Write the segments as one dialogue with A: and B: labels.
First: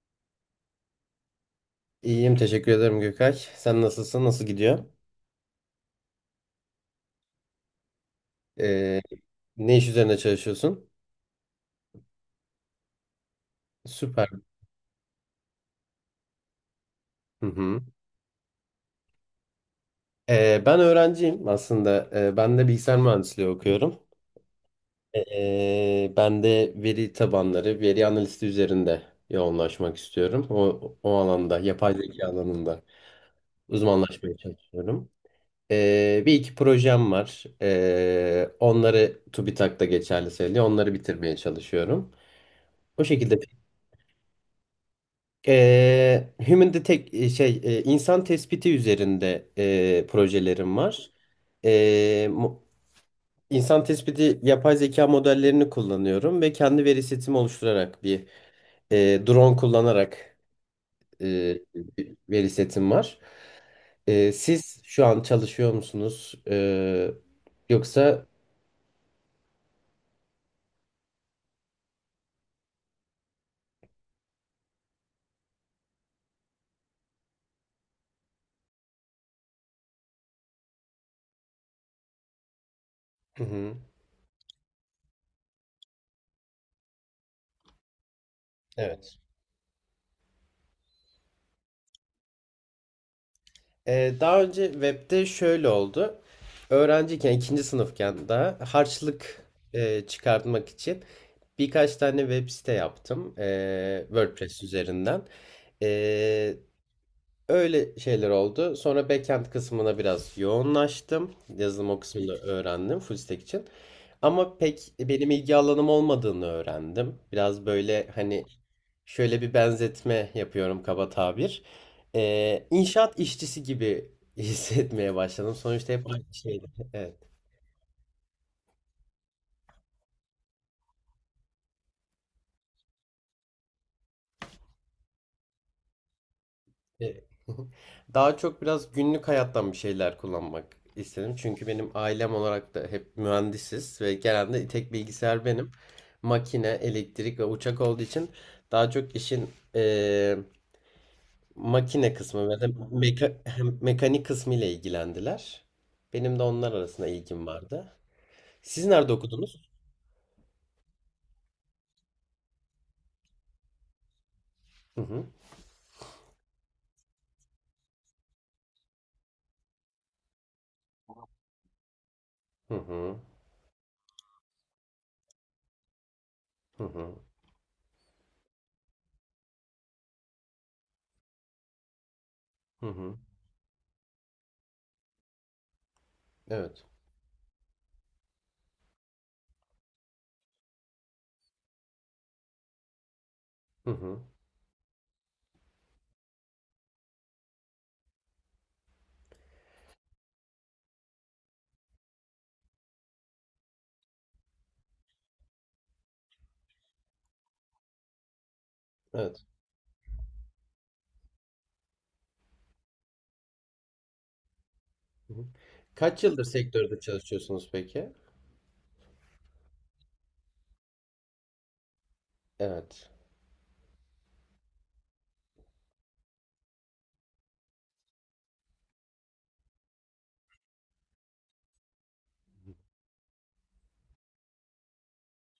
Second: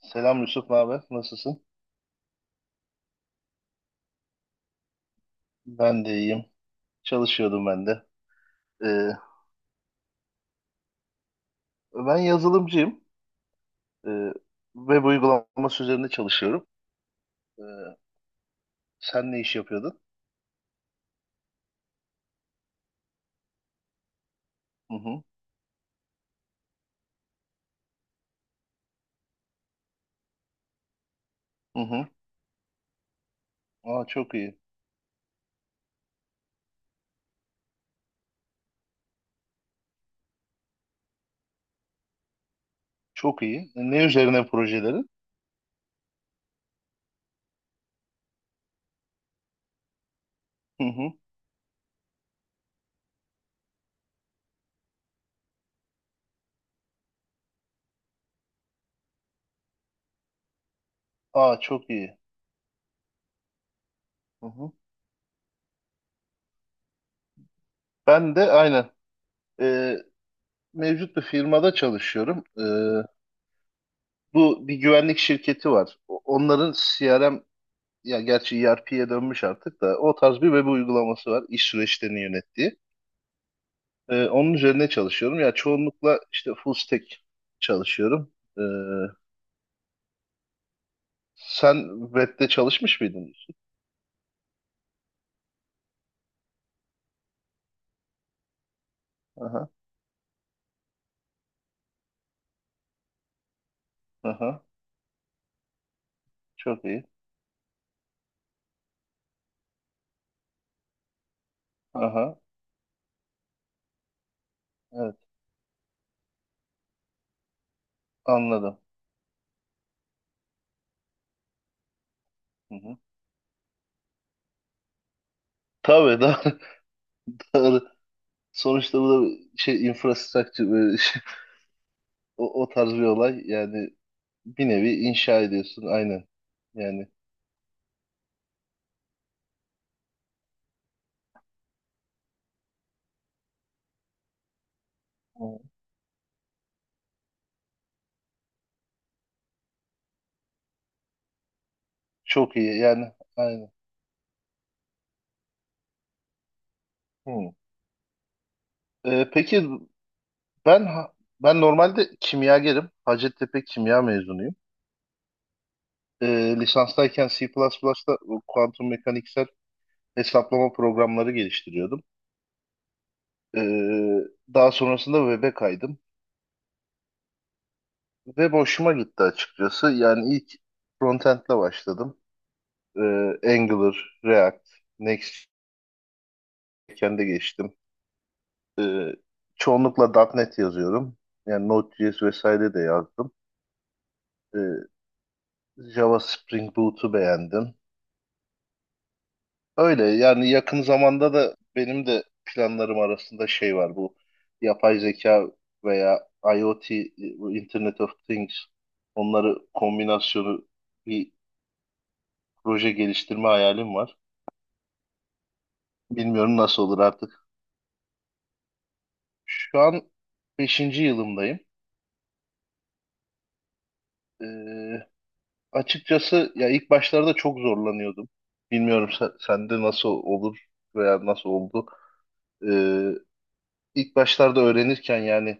A: Selam Yusuf abi, nasılsın?
B: İyiyim, teşekkür ederim Gökay. Sen nasılsın? Nasıl gidiyor?
A: Ben de iyiyim. Çalışıyordum ben de.
B: Ee,
A: Ee,
B: ne iş üzerine çalışıyorsun?
A: Ben yazılımcıyım.
B: Süper.
A: Ee, Web uygulaması üzerinde çalışıyorum.
B: Hı
A: Ee,
B: hı.
A: Sen ne iş yapıyordun?
B: Ben öğrenciyim aslında. Ben de bilgisayar mühendisliği okuyorum.
A: Hı hı.
B: Ben de veri tabanları, veri analisti üzerinde yoğunlaşmak istiyorum. O alanda,
A: Hı
B: yapay
A: hı.
B: zeka alanında
A: Aa, çok
B: uzmanlaşmaya
A: iyi.
B: çalışıyorum. Bir iki projem var. Onları TÜBİTAK'ta geçerli sayılıyor. Onları bitirmeye çalışıyorum. O şekilde.
A: Çok iyi, ne üzerine projelerin?
B: Human Detect insan tespiti üzerinde projelerim
A: Hı
B: var.
A: hı.
B: Mo- insan tespiti yapay zeka modellerini kullanıyorum ve kendi veri setimi oluşturarak bir drone kullanarak
A: Aa, çok
B: bir
A: iyi.
B: veri setim var. E,
A: Hı hı.
B: siz şu an çalışıyor musunuz? Yoksa.
A: Ben de aynen. Ee, Mevcut bir firmada çalışıyorum. Bu bir güvenlik şirketi var. Onların CRM, ya gerçi ERP'ye dönmüş artık, da o tarz bir web uygulaması var iş süreçlerini yönettiği.
B: Hı hı,
A: Onun üzerine çalışıyorum. Ya çoğunlukla işte full stack çalışıyorum. Ee,
B: evet.
A: Sen web'de çalışmış mıydın?
B: Daha önce webde şöyle oldu. Öğrenciyken, ikinci sınıfken daha harçlık
A: Aha,
B: çıkartmak için birkaç tane web site yaptım. WordPress
A: aha,
B: üzerinden. E,
A: çok iyi.
B: Öyle şeyler oldu. Sonra backend kısmına biraz yoğunlaştım. Yazılım o kısmını
A: Aha,
B: öğrendim full stack için. Ama pek
A: evet,
B: benim ilgi alanım olmadığını öğrendim. Biraz böyle hani
A: anladım.
B: şöyle bir benzetme yapıyorum, kaba tabir.
A: Hı hı.
B: İnşaat işçisi gibi hissetmeye başladım. Sonuçta hep
A: Tabii
B: aynı
A: da
B: şeydi. Evet.
A: doğru. Sonuçta bu da bir şey, infrastructure, böyle şey, o, o tarz bir olay. Yani bir nevi inşa ediyorsun, aynen. Yani
B: E, Daha çok biraz günlük hayattan bir şeyler kullanmak istedim. Çünkü benim ailem olarak da hep mühendisiz ve genelde tek bilgisayar
A: hı,
B: benim. Makine, elektrik ve uçak olduğu için daha çok işin e, makine kısmı
A: çok
B: ve de
A: iyi, yani aynen.
B: hem mekanik kısmı ile ilgilendiler. Benim de onlar arasında
A: Hı.
B: ilgim vardı. Siz nerede okudunuz?
A: Peki ben ben normalde kimyagerim. Hacettepe kimya mezunuyum.
B: Hı hı.
A: E, lisanstayken C++'da bu kuantum mekaniksel hesaplama programları geliştiriyordum.
B: Hı hı.
A: E, Daha sonrasında web'e kaydım.
B: Hı hı.
A: Web hoşuma gitti açıkçası. Yani ilk frontend'le başladım.
B: Hı
A: E,
B: hı.
A: Angular, React, Next.js
B: Evet.
A: geçtim. Çoğunlukla .nokta .NET yazıyorum. Yani Node.js vesaire de yazdım.
B: Hı hı.
A: E, Java Spring Boot'u beğendim. Öyle yani, yakın zamanda da benim de planlarım arasında şey var, bu yapay zeka veya IoT, bu Internet of Things,
B: Evet.
A: onları kombinasyonu bir proje geliştirme hayalim var.
B: Hı hı. Kaç yıldır
A: Bilmiyorum nasıl olur
B: sektörde
A: artık.
B: çalışıyorsunuz peki?
A: Şu an beşinci yılımdayım.
B: Evet.
A: Ee, Açıkçası ya ilk başlarda çok zorlanıyordum. Bilmiyorum sen, sende nasıl olur veya nasıl oldu. Ee, ilk başlarda öğrenirken, yani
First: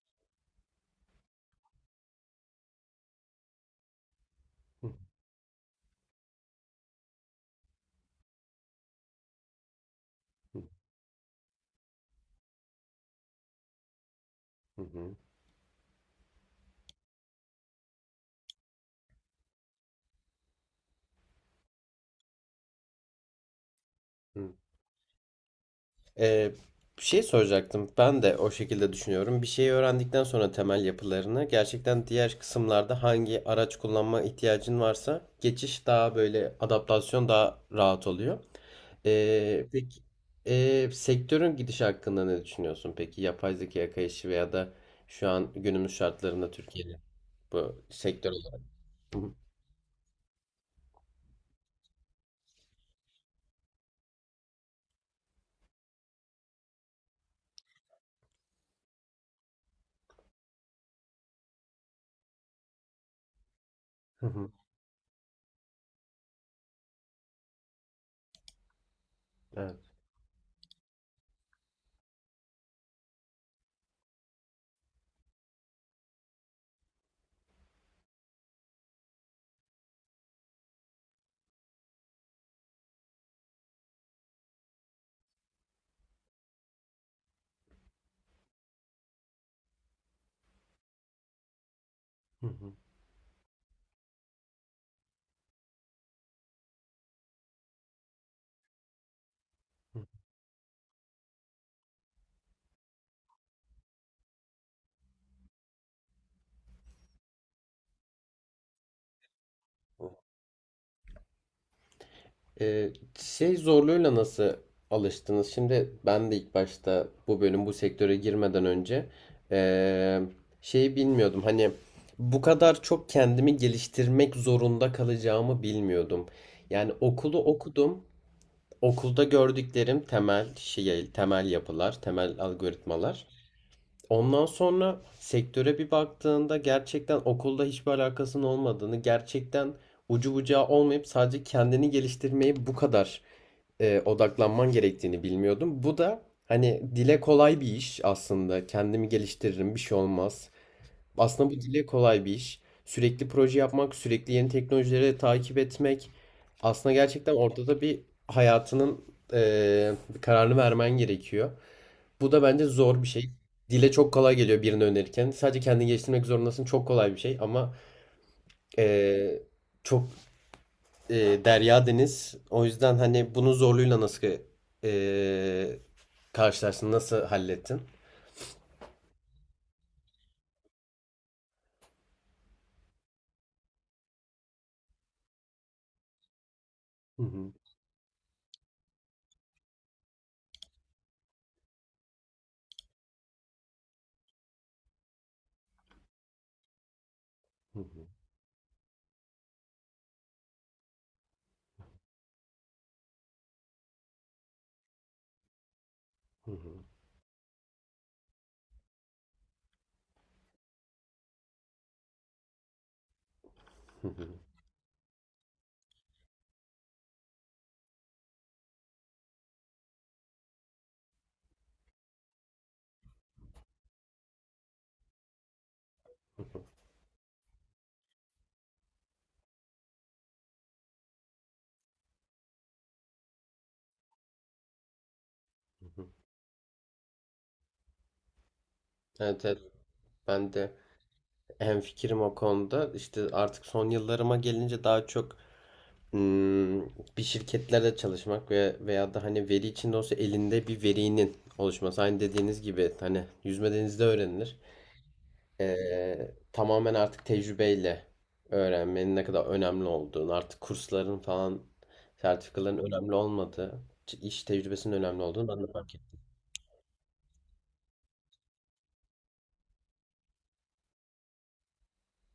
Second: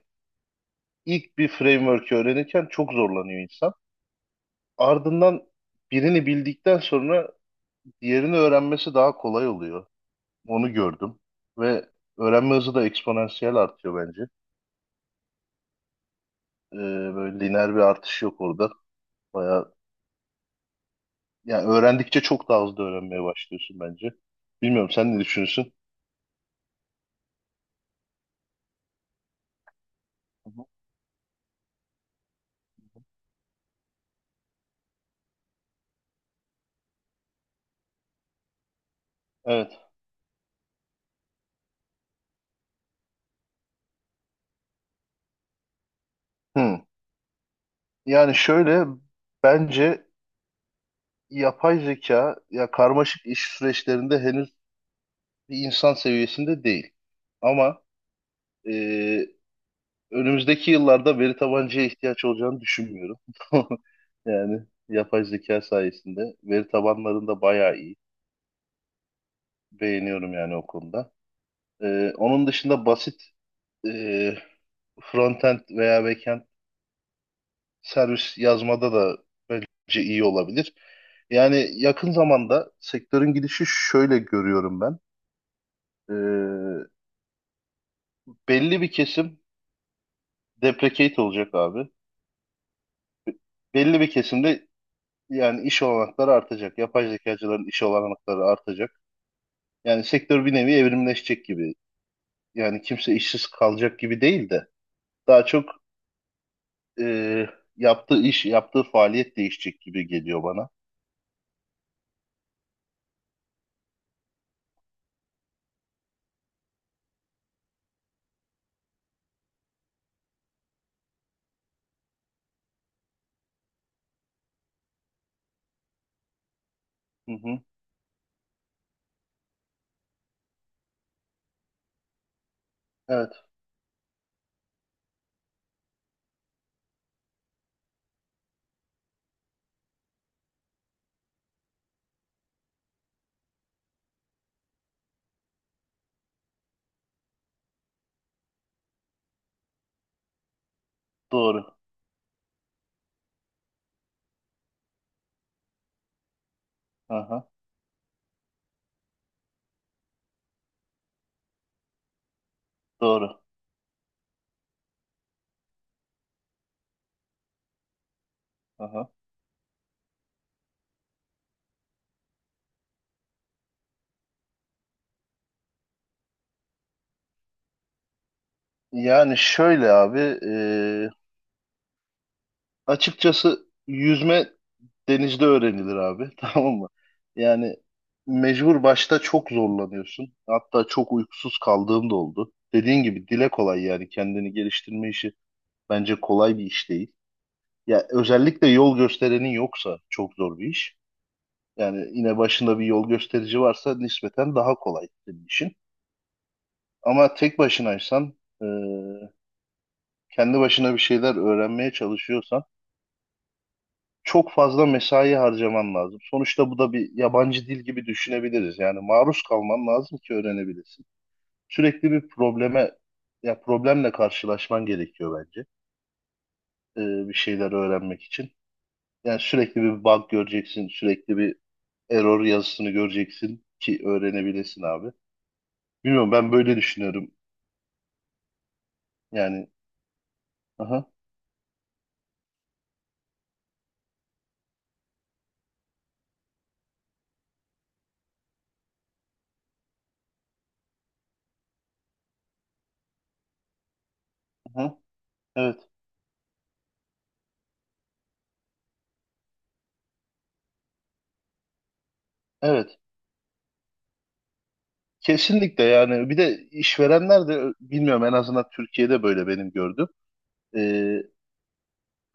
A: ilk bir framework'ü öğrenirken çok zorlanıyor insan. Ardından birini bildikten sonra diğerini öğrenmesi daha kolay oluyor.
B: Hı
A: Onu gördüm ve öğrenme hızı da eksponansiyel artıyor bence.
B: hı.
A: Ee, Böyle lineer bir artış yok orada. Bayağı, yani öğrendikçe çok daha hızlı öğrenmeye başlıyorsun bence.
B: Hı.
A: Bilmiyorum sen ne düşünüyorsun?
B: Ee, bir şey soracaktım. Ben de o şekilde düşünüyorum. Bir şeyi öğrendikten sonra
A: Hı hı.
B: temel yapılarını gerçekten diğer kısımlarda hangi araç kullanma ihtiyacın varsa geçiş daha böyle, adaptasyon daha rahat oluyor. Ee,
A: Evet.
B: peki ee, sektörün gidişi hakkında ne düşünüyorsun peki? Yapay zekaya kayışı veya da şu an günümüz şartlarında
A: Hmm.
B: Türkiye'de bu sektör
A: Yani
B: olarak.
A: şöyle,
B: Hı hı.
A: bence yapay zeka ya karmaşık iş süreçlerinde henüz bir insan seviyesinde değil. Ama e, önümüzdeki yıllarda veri tabancıya ihtiyaç olacağını düşünmüyorum.
B: Hı hı.
A: Yani yapay zeka sayesinde veri tabanlarında bayağı iyi.
B: Evet.
A: Beğeniyorum yani o konuda. Onun dışında basit e, frontend veya backend servis yazmada da bence iyi olabilir. Yani yakın zamanda sektörün gidişi şöyle görüyorum ben. Ee, Belli bir kesim deprecate olacak abi.
B: Hı hı.
A: Belli bir kesim de, yani iş olanakları artacak. Yapay zekacıların iş olanakları artacak. Yani
B: Hı.
A: sektör bir nevi evrimleşecek gibi. Yani kimse işsiz kalacak gibi değil de, daha çok e, yaptığı iş, yaptığı faaliyet değişecek gibi geliyor bana.
B: Ee, şey zorluğuyla nasıl alıştınız? Şimdi ben de ilk başta bu bölüm, bu sektöre girmeden önce ee, şeyi bilmiyordum. Hani bu kadar çok kendimi geliştirmek zorunda kalacağımı bilmiyordum. Yani
A: Hı
B: okulu
A: hı.
B: okudum. Okulda gördüklerim temel şey, temel yapılar, temel algoritmalar.
A: Evet,
B: Ondan sonra sektöre bir baktığında gerçekten okulda hiçbir alakasının olmadığını, gerçekten ucu bucağı olmayıp sadece kendini geliştirmeye bu kadar odaklanman gerektiğini bilmiyordum. Bu da hani dile kolay bir iş aslında. Kendimi geliştiririm, bir şey olmaz. Aslında bu
A: doğru.
B: dile kolay bir iş. Sürekli proje yapmak, sürekli yeni teknolojileri takip etmek. Aslında gerçekten
A: Aha,
B: ortada bir hayatının bir kararını vermen gerekiyor. Bu da bence zor bir şey.
A: doğru.
B: Dile çok kolay geliyor birini önerirken. Sadece kendini geliştirmek zorundasın. Çok kolay bir şey ama
A: Aha.
B: eee, çok derya deniz. O yüzden hani bunun zorluğuyla nasıl eee karşılaştın? Nasıl hallettin?
A: Yani şöyle abi, e, açıkçası yüzme denizde öğrenilir abi, tamam mı?
B: Hı hı,
A: Yani mecbur başta çok zorlanıyorsun. Hatta çok uykusuz kaldığım da oldu. Dediğin gibi dile kolay, yani kendini geliştirme işi bence kolay bir iş değil.
B: hı hı,
A: Ya özellikle yol gösterenin yoksa çok zor bir iş. Yani yine başında bir yol gösterici varsa nispeten daha kolay senin işin.
B: hı hı,
A: Ama tek başınaysan, e, kendi başına bir şeyler öğrenmeye çalışıyorsan
B: hı hı,
A: çok fazla mesai harcaman lazım. Sonuçta bu da bir yabancı dil gibi düşünebiliriz. Yani maruz kalman lazım ki öğrenebilesin. Sürekli bir probleme, ya problemle karşılaşman gerekiyor bence. Bir şeyler öğrenmek için. Yani sürekli bir bug göreceksin, sürekli bir error yazısını göreceksin ki öğrenebilesin abi.
B: hı hı.
A: Bilmiyorum, ben böyle düşünüyorum.
B: Evet, evet.
A: Yani
B: Ben de
A: aha,
B: hemfikirim o konuda. İşte artık son yıllarıma gelince daha çok Hmm, bir şirketlerde çalışmak veya da hani veri içinde olsa elinde bir verinin oluşması. Aynı dediğiniz gibi hani yüzme denizde öğrenilir.
A: aha, evet.
B: Tamamen artık tecrübeyle öğrenmenin ne kadar önemli olduğunu, artık kursların falan sertifikaların
A: Evet.
B: önemli olmadığı, iş tecrübesinin önemli olduğunu ben de
A: Kesinlikle
B: fark ettim.
A: yani. Bir de işverenler de bilmiyorum, en azından Türkiye'de böyle benim gördüğüm. E,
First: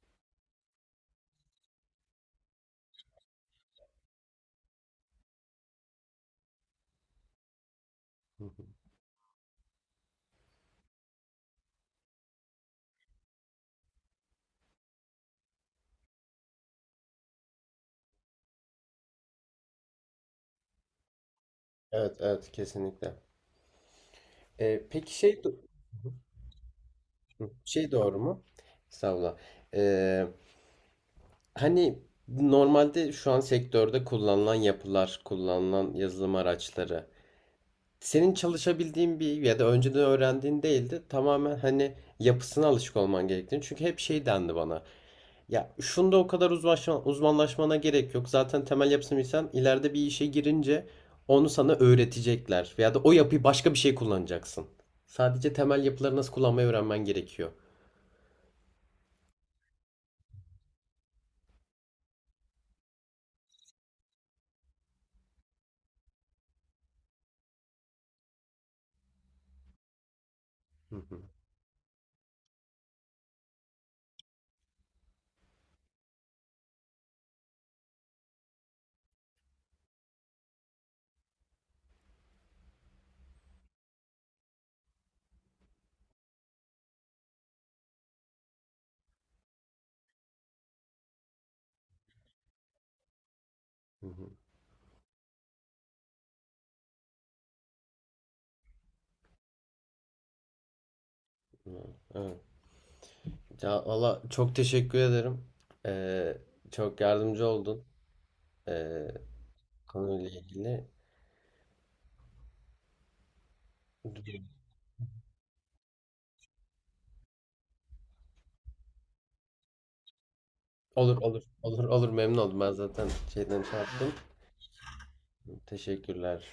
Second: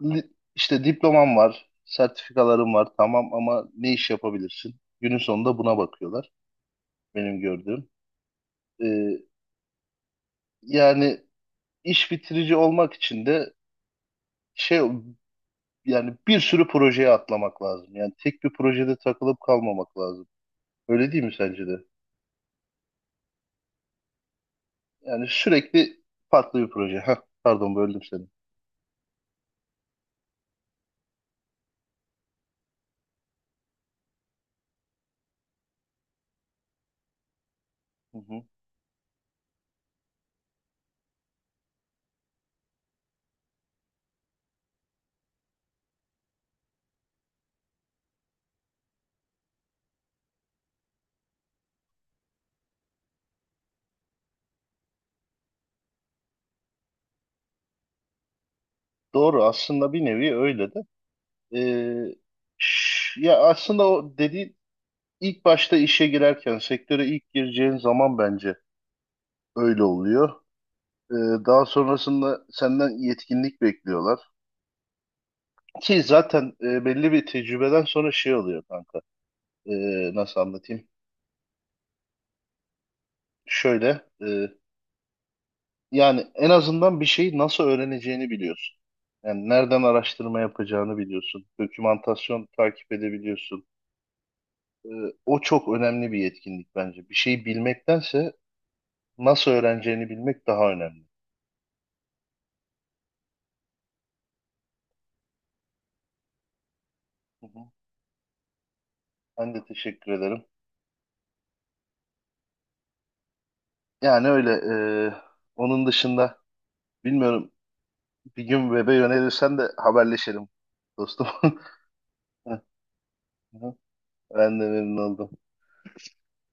A: işte diploman var, sertifikaların var, tamam, ama ne iş yapabilirsin? Günün sonunda buna bakıyorlar, benim gördüğüm.
B: Hı hı.
A: Ee, Yani iş bitirici olmak için de şey, yani bir sürü projeye atlamak lazım. Yani tek bir projede takılıp kalmamak lazım. Öyle değil mi sence de?
B: Evet, evet, kesinlikle. Peki,
A: Yani sürekli farklı bir proje. Heh, pardon
B: şey
A: böldüm
B: doğru
A: seni.
B: mu? Estağfurullah. Ee, Hani normalde şu an sektörde kullanılan yapılar, kullanılan yazılım araçları
A: Hı
B: senin
A: hı.
B: çalışabildiğin bir ya da önceden öğrendiğin değildi. Tamamen hani yapısına alışık olman gerektiğini. Çünkü hep şey dendi bana. Ya şunda o kadar uzmanlaşmana gerek yok. Zaten temel yapısını bilsen ileride bir işe girince onu sana öğretecekler. Veya da o yapıyı başka bir şey kullanacaksın. Sadece temel yapıları nasıl kullanmayı öğrenmen gerekiyor.
A: Doğru, aslında bir nevi öyle de. Ee, Ya aslında o dediğin, İlk başta işe girerken, sektöre ilk gireceğin zaman bence öyle oluyor.
B: Hı
A: Ee,
B: hı,
A: Daha sonrasında senden yetkinlik bekliyorlar. Ki zaten e, belli bir tecrübeden sonra şey oluyor kanka. Nasıl anlatayım? Şöyle, e, yani en azından bir şeyi nasıl öğreneceğini biliyorsun. Yani nereden araştırma yapacağını biliyorsun. Dokümantasyon takip edebiliyorsun.
B: hı hı.
A: Ee, O çok önemli bir yetkinlik bence. Bir şeyi bilmektense nasıl öğreneceğini bilmek daha önemli.
B: Hı. Evet. Ya valla çok teşekkür ederim. Ee, çok
A: Hı
B: yardımcı
A: hı.
B: oldun ee,
A: Ben de teşekkür
B: konuyla
A: ederim.
B: ilgili.
A: Yani öyle. e, Onun dışında bilmiyorum, bir gün web'e yönelirsen de haberleşelim
B: Olur
A: dostum.
B: olur olur olur, memnun oldum. Ben zaten şeyden şey yaptım.
A: Ben de memnun oldum.
B: Teşekkürler.